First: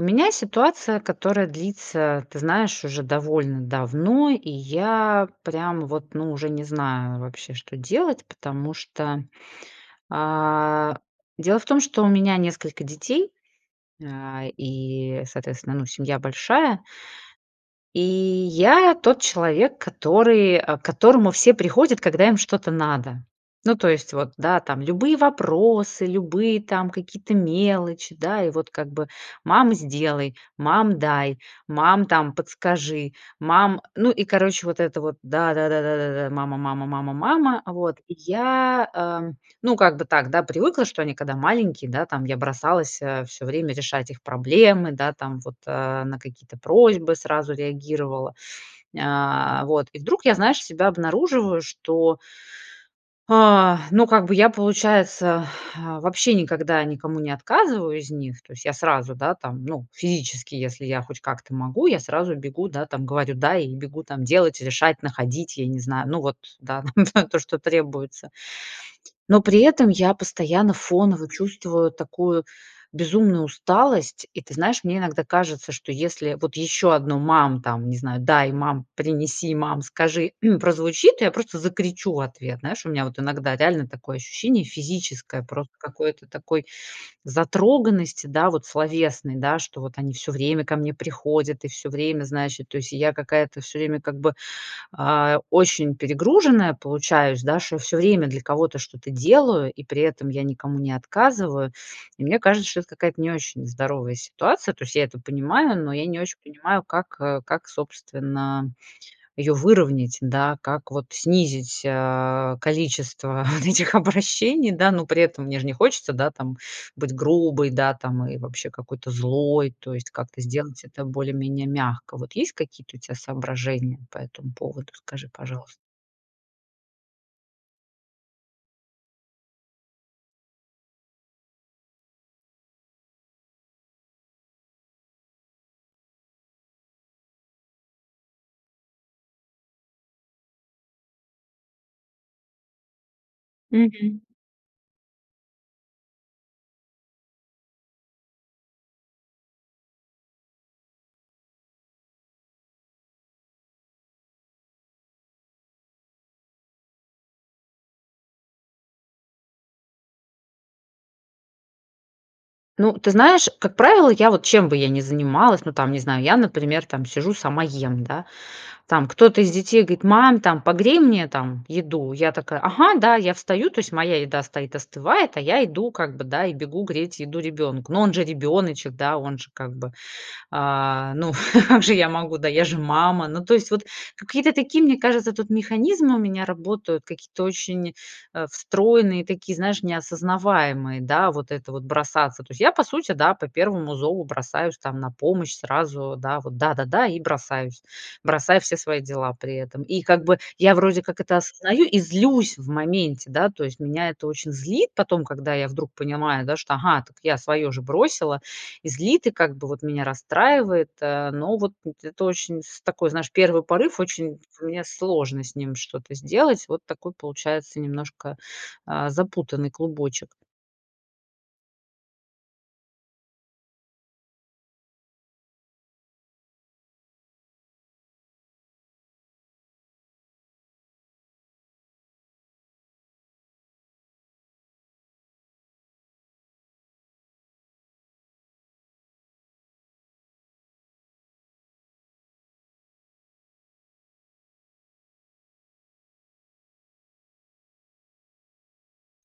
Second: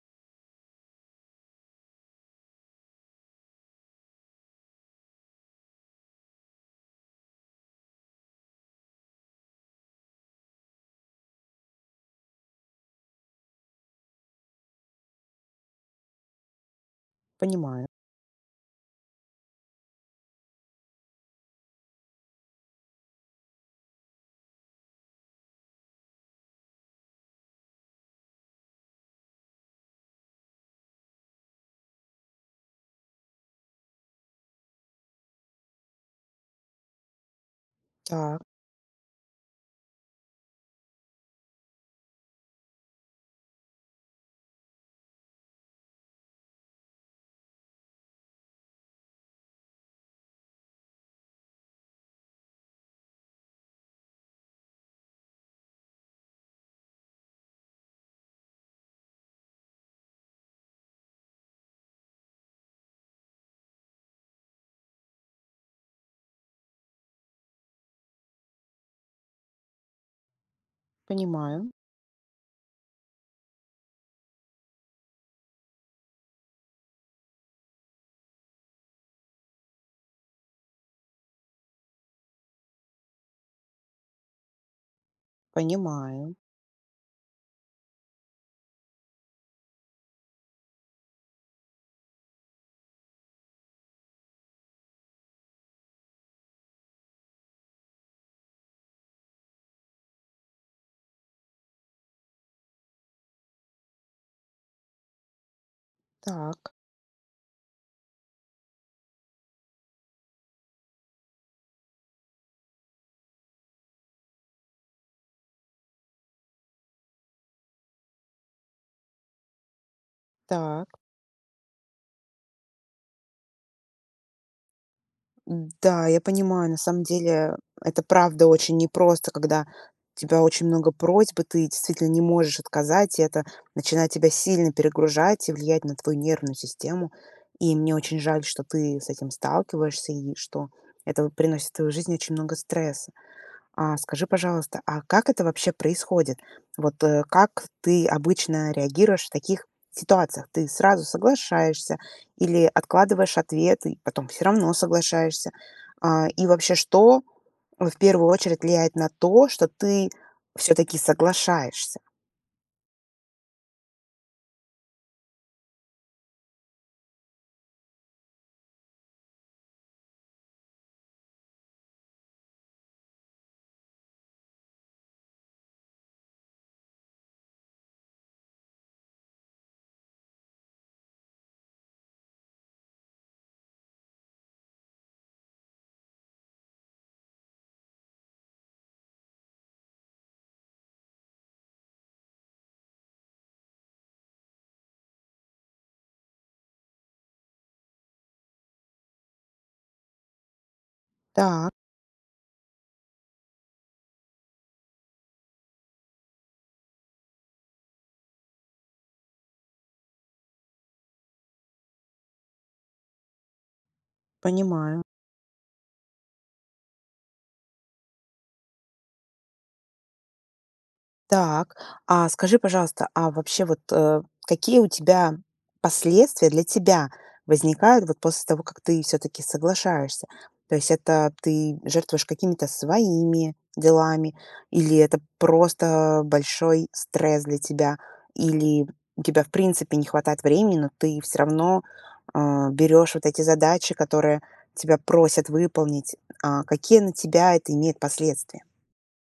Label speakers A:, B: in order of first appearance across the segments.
A: У меня ситуация, которая длится, ты знаешь, уже довольно давно, и я прям вот, ну, уже не знаю вообще, что делать, потому что, а, дело в том, что у меня несколько детей, а, и, соответственно, ну, семья большая.
B: Понимаю.
A: И я тот человек, который, э, к которому все приходят, когда им что-то надо. Ну, то есть, вот, да, там любые вопросы, любые там какие-то мелочи, да, и вот как бы: "Мама, сделай! Мам, дай! Мам, там подскажи! Мам!" Ну и, короче, вот это вот: "Да да да да да да! Мама, мама, мама, мама!" Вот. И
B: Так.
A: я, э, ну, как бы так, да, привыкла, что они, когда маленькие, да, там я бросалась, э, всё время решать их проблемы, да, там, вот, э, на какие-то просьбы сразу реагировала, нь э, вот, и вдруг я, знаешь, себя обнаруживаю, что А, ну как бы я получается, э, вообще никогда никому не отказываю из них. То есть я сразу, да, там, ну, физически, если я хоть как-то могу, я сразу бегу, да, там, говорю: "Да!" И бегу там делать, решать, находить, я не знаю. Ну вот, да, да то, что требуется. Но при этом я постоянно фоново
B: Понимаю.
A: чувствую такую безумную усталость, и, ты знаешь, мне иногда кажется, что если вот еще одно: "Мам!" Там, не знаю: "Дай, мам! Принеси, мам! Скажи!"- прозвучит, я просто закричу в ответ. Знаешь, у меня вот иногда реально такое ощущение физическое просто какой-то
B: Понимаю.
A: такой затроганности, да, вот словесной, да, что вот они всё время ко мне приходят и всё время, знаешь, и, то есть, и я какая-то всё время как бы, а, очень перегруженная получаюсь, да, шо всё время для кого-то что-то делаю, и при этом я никому не отказываю. И мне кажется, что это какая-то не очень здоровая ситуация. То есть я это понимаю, но я не очень
B: Так.
A: понимаю, как, э, как, собственно, ее выровнять, да? Как вот снизить, э, количество вот этих обращений, да? Но при этом мне же не хочется, да, там, быть грубой, да, там, и вообще какой-то злой, то есть как-то сделать
B: Так.
A: это более-менее мягко. Вот есть какие-то у тебя соображения по этому поводу? Скажи, пожалуйста?
B: М-да, я понимаю, на самом деле, это правда очень непросто, когда у тебя очень много просьб и ты действительно не можешь отказать, и это начинает тебя сильно перегружать и влиять на твою нервную систему. И мне очень жаль, что ты с этим сталкиваешься, и что это вот приносит в твою жизнь очень много стресса. А,
A: Мгм.
B: скажи, пожалуйста, а как это вообще происходит? Вот, э, как ты обычно реагируешь в таких ситуациях? Ты сразу соглашаешься или откладываешь ответы, и потом всё равно соглашаешься? А, и вообще, что, э, в первую очередь влияет на то, что ты всё таки соглашаешься?
A: Ну ты знаешь, как правило, я вот чем бы я ни занималась, ну там не знаю, я например там сижу сама ем, да. Там кто-то из детей говорит: "Мам, там, погрей мне, там, еду." Я такая: "Ага, да." Я встаю, то есть моя еда стоит, остывает, а я иду, как бы да, и бегу греть еду ребенку. Но он же ребёночек, да, он же как бы, а, ну как же я могу, да, я же мама. Ну то есть вот какие-то такие, мне кажется, тут механизмы у меня работают, какие-то очень, э, встроенные, такие, знаешь, не осознаваемые. Да, вот это вот, бросаться. То есть я, да, по сути по первому зову бросаюсь, там, на помощь, сразу, да вот, да-да-да, и бросаюсь. Бросаю все свои дела при этом. И как бы я вроде как это
B: Та
A: осознаю и злюсь в моменте, да, то есть. Меня это очень злит потом, когда я вдруг понимаю, да, что ага, так я свое же бросила, и злит, и как бы вот меня расстраивает, э. Но вот, э, это очень с такой, знаешь, первый порыв. Очень мне
B: Понимаю.
A: сложно с ним что-то сделать. Вот такой получается немножко, э, запутанный клубочек.
B: Так, а скажи, пожалуйста, а вообще вот, э, какие у тебя последствия, для тебя возникают, вот, после того, как ты всё-таки соглашаешься? То есть это ты жертвуешь какими-то своими делами или это просто большой стресс для тебя, или у тебя в принципе не хватает времени, но ты всё равно, э, берёшь вот эти задачи, которые тебя просят выполнить, а, какие на тебя это имеет последствия?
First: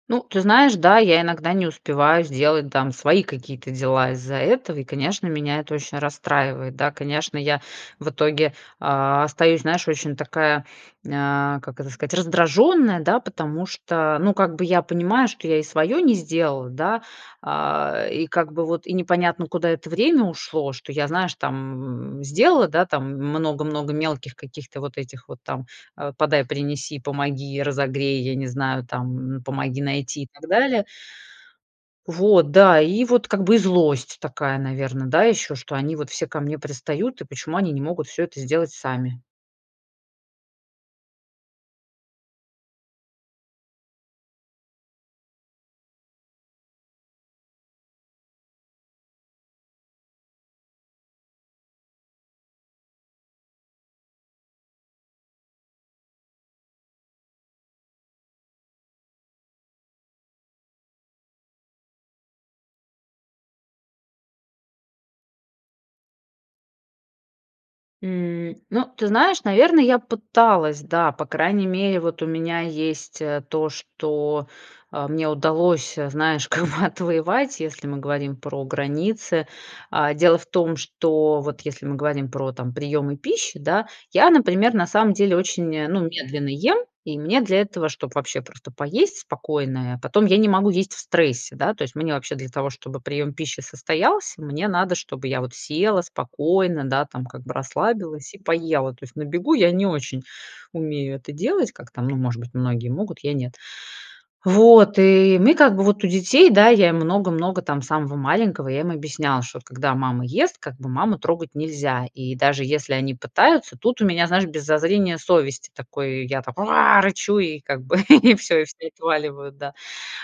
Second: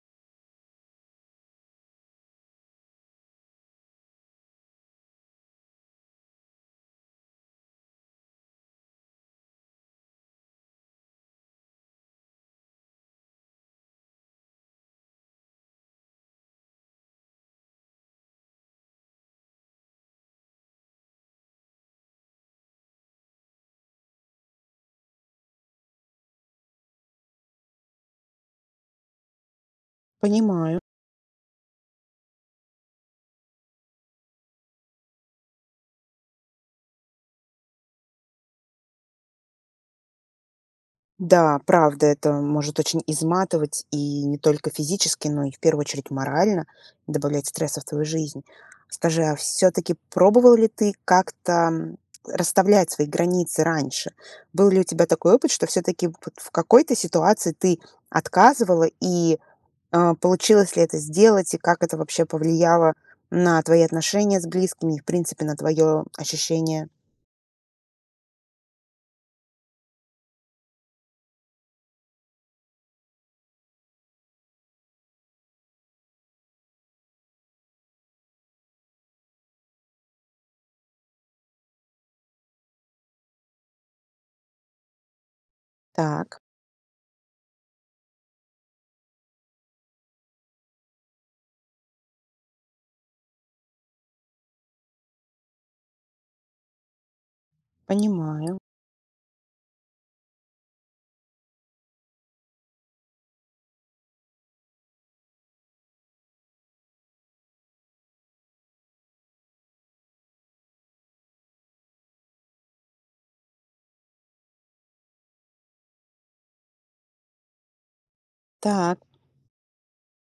A: Ну, ты знаешь, да, я иногда не успеваю сделать там свои какие-то дела из-за этого, и конечно меня это очень расстраивает. Да, конечно, я в итоге, а, остаюсь, знаешь, очень такая, а, как это сказать, раздражённая, да, потому что ну как бы я понимаю, что я и свое не сделала, да, а, и как бы вот и непонятно куда это время ушло, что я, знаешь, там сделала, да, там много-много мелких каких-то вот этих вот там, э, "подай, принеси, помоги, разогрей", я не знаю там, "помоги найти" и так
B: Понимаю.
A: далее. Вот, да, и вот как бы и злость такая, наверное, да еще, что они вот все ко мне пристают, и почему они не могут всё это сделать сами.
B: Да, правда, это может очень изматывать, и не только физически, но и в первую очередь морально добавлять стресса в твою жизнь. Скажи, а всё-таки пробовал ли ты как-то расставлять свои границы раньше? Был ли у тебя такой опыт, что всё-таки вот в какой-то ситуации ты отказывала и, э, получилось ли это сделать, и как это вообще повлияло на твои отношения с близкими, и в принципе на твое ощущение?
A: М. Ну ты знаешь, наверное, я пыталась, да. По крайней мере, вот, у меня есть, э, то, что, э, мне удалось, э, знаешь как бы отвоевать, если мы говорим про границы. А, дело в том, что вот если мы говорим про, там, приемы пищи, да, я, например, на самом деле очень, э, ну,
B: Так.
A: медленно ем, и мне для этого, чтоб вообще просто поесть спокойно, а, потом я не могу есть в стрессе, да. То есть мне вообще для того чтобы прием пищи состоялся, мне надо чтобы я вот села спокойно, да там как бы расслабилась и
B: Понимаю.
A: поела. То есть на бегу я не очень умею это делать, как там, ну, может быть, многие могут, я нет. Вот, и мы как бы, вот у детей, да, я им много-много, там, самого маленького, я им объясняла, что когда мама ест, как бы маму трогать нельзя, и даже если они пытаются, тут у меня знаешь, без зазрения совести, такой, я так: "Уа", рычу, и как бы, и всё, и все
B: Так.
A: отваливают, да.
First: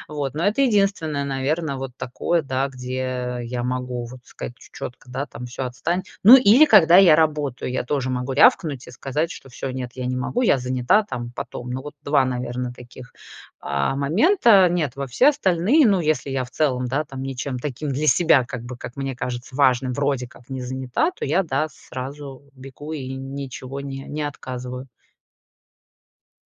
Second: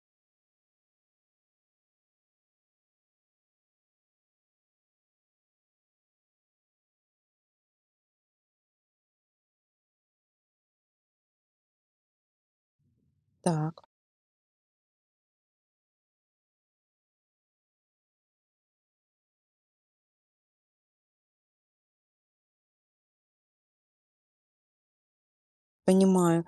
A: Вот. Но это единственное, наверное, вот такое, да, где я могу, вот, сказать ч чётко, да, там: "Всё отстань". Ну или когда я работаю, я тоже могу рявкнуть и сказать, что всё, нет, я не могу, я занята там, потом. Ну вот 2, наверное, таких,
B: Так.
A: а, момента. Нет. Во все остальные, ну если я в целом, да там, ничем таким для себя, как бы, как мне кажется, важным, вроде как не занята, то я да, сразу бегу и ничего не не отказываю.
B: Понимаю,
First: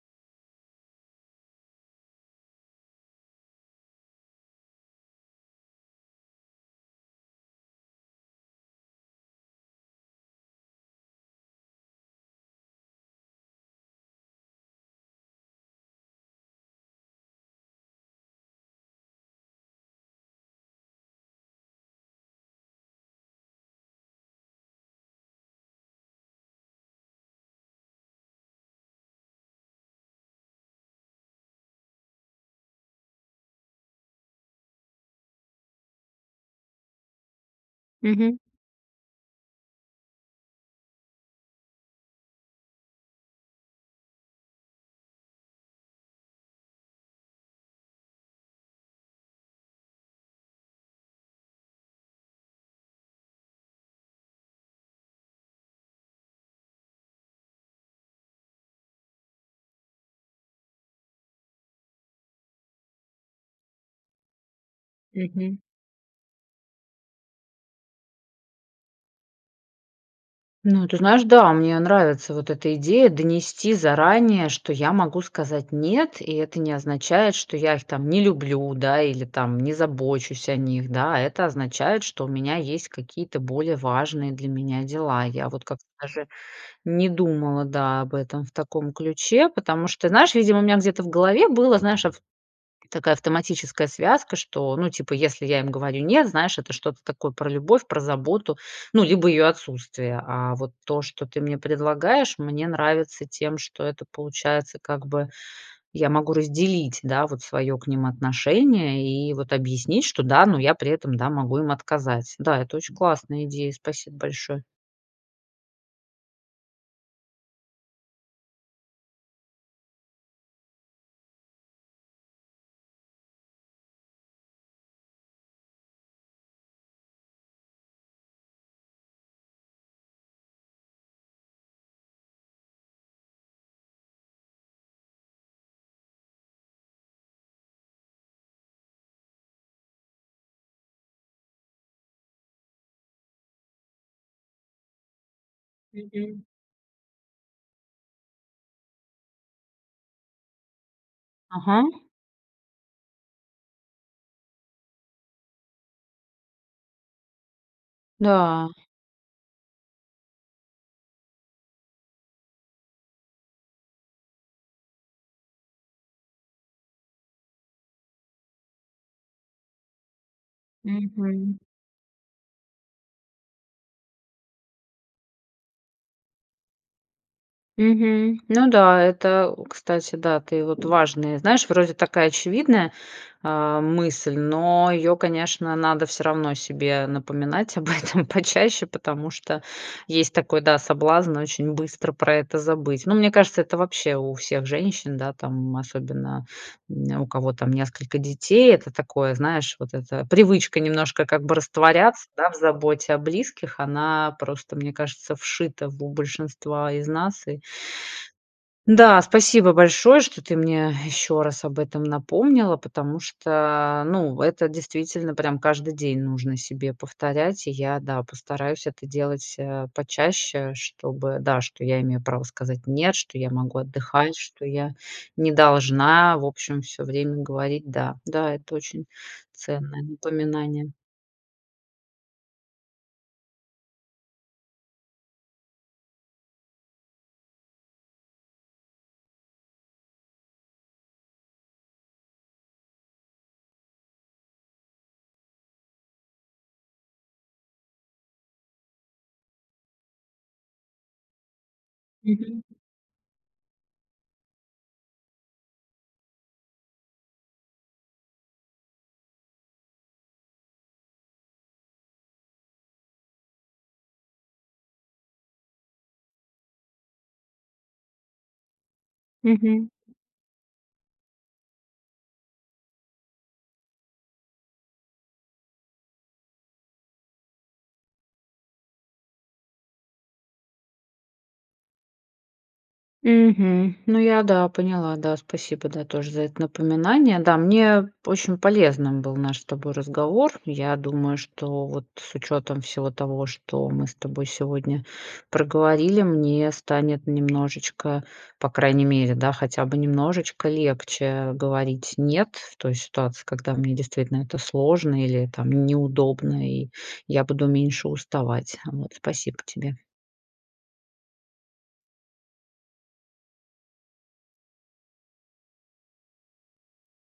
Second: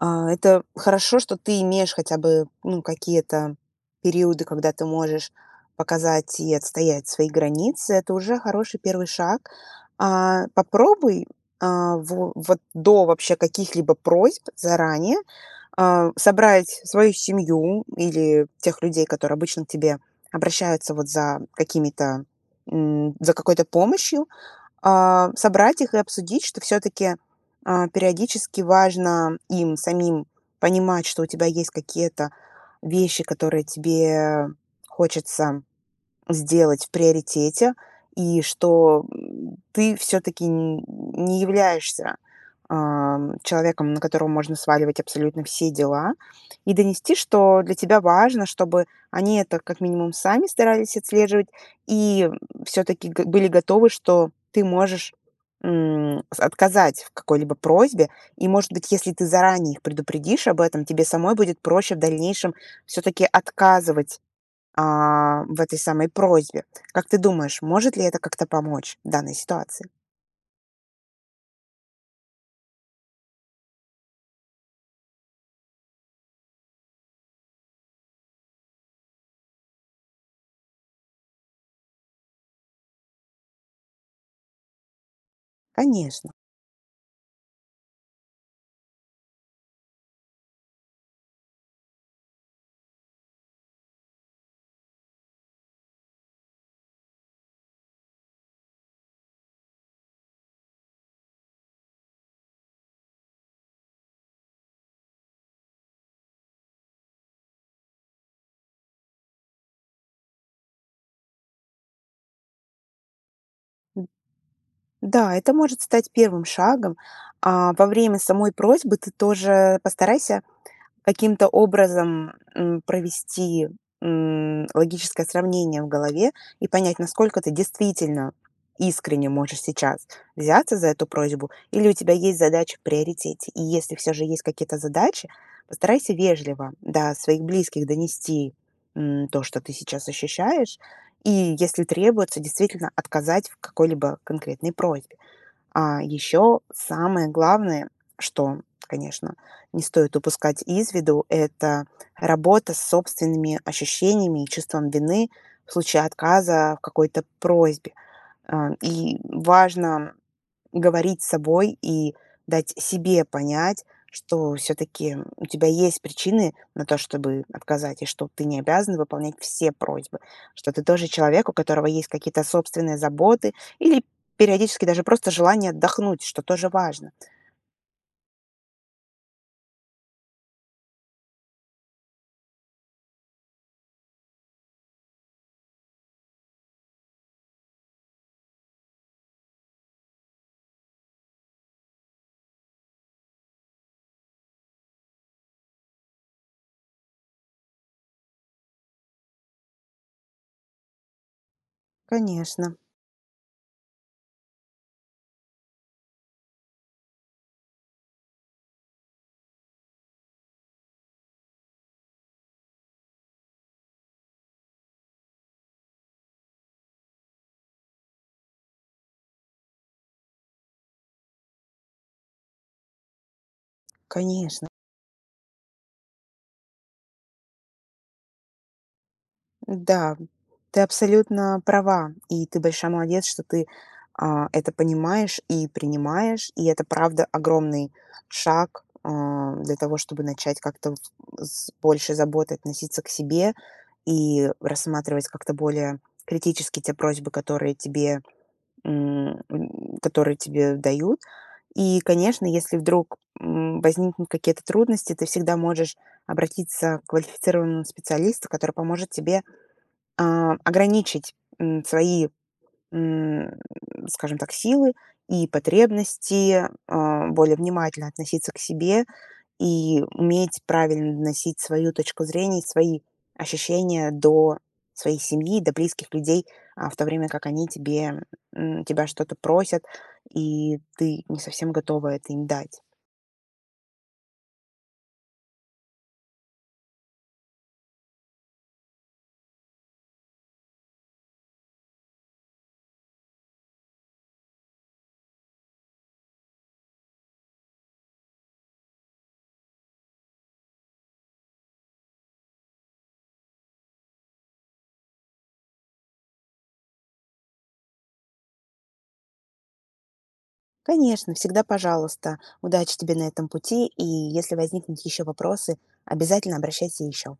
B: а, это хорошо, что ты имеешь хотя бы ну какие-то периоды, когда ты можешь показать и отстоять свои границы, это уже хороший 1 шаг. А, попробуй, а, во вот, до вообще каких-либо просьб заранее, а, собрать свою семью или тех людей, которые обычно к тебе обращаются вот за какими-то, м, за какой-то помощью, а, собрать их и обсудить, что всё-таки, а, периодически важно им самим понимать, что у тебя есть какие-то вещи, которые тебе хочется сделать в приоритете.
A: Мгм.
B: И что ты всё-таки, не являешься, ам, человеком, на которого можно сваливать абсолютно все дела. И донести, что для тебя важно, чтобы они это как минимум сами старались отслеживать и, всё-таки г были готовы, что ты можешь, м, с отказать в какой-либо просьбе. И, может быть, если ты заранее их предупредишь об этом, тебе самой будет проще в дальнейшем всё-таки отказывать, а,
A: Мгм.
B: в этой самой просьбе. Как ты думаешь, может ли это как-то помочь в данной ситуации?
A: Ну, ты знаешь, да, мне нравится вот эта идея донести заранее, что я могу сказать нет, и это не означает, что я их там не люблю, да, или там не забочусь о них, да. Это означает, что у меня есть какие-то более важные для меня дела. Я вот как-то даже
B: Конечно.
A: не думала, да, об этом в таком ключе, потому что Ты знаешь, видимо у меня где-то в голове было, знаешь ав такая автоматическая связка, что, ну, типа, если я им говорю нет, знаешь, это что-то такое про любовь, про заботу, ну, либо ее отсутствие. А, вот то, что ты мне предлагаешь мне нравится тем, что это получается, как бы, я могу разделить, да, вот свое к ним отношение и вот объяснить что, да, ну я при этом, да, могу им отказать. Да, это очень классная идея, спасибо большое!
B: Да, это может стать 1 шагом. А, во время самой просьбы, ты тоже постарайся каким-то образом, м, провести, м, логическое сравнение в голове и понять, насколько ты действительно искренне можешь сейчас взяться за эту просьбу или у тебя есть задача в приоритете. И если всё же есть какие-то задачи, постарайся вежливо до своих близких донести, м, то, что ты сейчас ощущаешь и, если требуется, действительно отказать в какой-либо конкретной просьбе. А
A: Мгм.
B: еще, самое главное, что, конечно, не стоит упускать из виду,-
A: Ага.
B: это работа с собственными ощущениями и чувством вины в случае отказа в какой-то просьбе.
A: Да.
B: А, и, важно говорить с собой и дать себе понять, что всё-таки, у тебя есть причины на то, чтобы отказать, и что ты не обязана выполнять все просьбы, что ты тоже человек, у
A: Мгм.
B: которого есть какие-то собственные заботы или периодически даже просто желание отдохнуть, что тоже важно.
A: Мгм. Ну да, это, э, кстати, да, ты вот, важная Знаешь, вроде такая очевидная, а, мысль, но ее конечно надо всё равно себе напоминать об этом почаще. Потому что есть такой, да, соблазн: очень быстро про это забыть. Ну мне кажется, это вообще у всех женщин, да, там, особенно, м, у кого там несколько детей, это такое знаешь, вот это, привычка немножко как бы растворяться, да, в
B: Конечно.
A: заботе о близких. Она просто, мне кажется, вшита в, э, большинства из нас. И Да, спасибо большое, что ты мне еще раз об этом напомнила, потому что, ну это действительно прям каждый день нужно себе повторять. И я, да, постараюсь это делать, а, почаще, чтобы, да, что я имею право сказать нет, что я могу отдыхать, что
B: Конечно.
A: я не должна в общем всё время говорить, да. Да, это очень ценное
B: Да, ты
A: напоминание.
B: абсолютно права, и ты большая молодец, что ты, а, это понимаешь и принимаешь, и это правда огромный шаг, а, для того, чтобы начать как-то в с с большей заботой относиться к себе и рассматривать как-то более критически те просьбы, которые тебе м которые тебе дают. И конечно,
A: Мгм.
B: если вдруг, м, возникнут какие-то трудности, ты всегда можешь обратиться к квалифицированному специалисту, который поможет тебе, а, ограничить, м, свои, м, скажем так, силы и потребности, а, более внимательно относиться к себе
A: Мгм.
B: и уметь правильно доносить свою точку зрения и свои ощущения до своей семьи, до близких людей, а, в то время как они тебе м, тебя что-то просят, и ты не совсем готова это им дать.
A: Мгм. Ну я, да, поняла, да, спасибо, да, тоже за это напоминание. Да, мне очень полезным был наш с тобой разговор. Я думаю, что вот с учетом всего того, что мы с тобой сегодня проговорили, мне станет немножечко, по крайней мере, да, хотя бы немножечко легче, говорить нет в той ситуации, когда мне действительно это сложно или там неудобно и я буду меньше уставать, вот. Спасибо тебе.
B: Конечно, всегда пожалуйста. Удачи тебе на этом пути, и если возникнут еще вопросы, обязательно обращайся еще.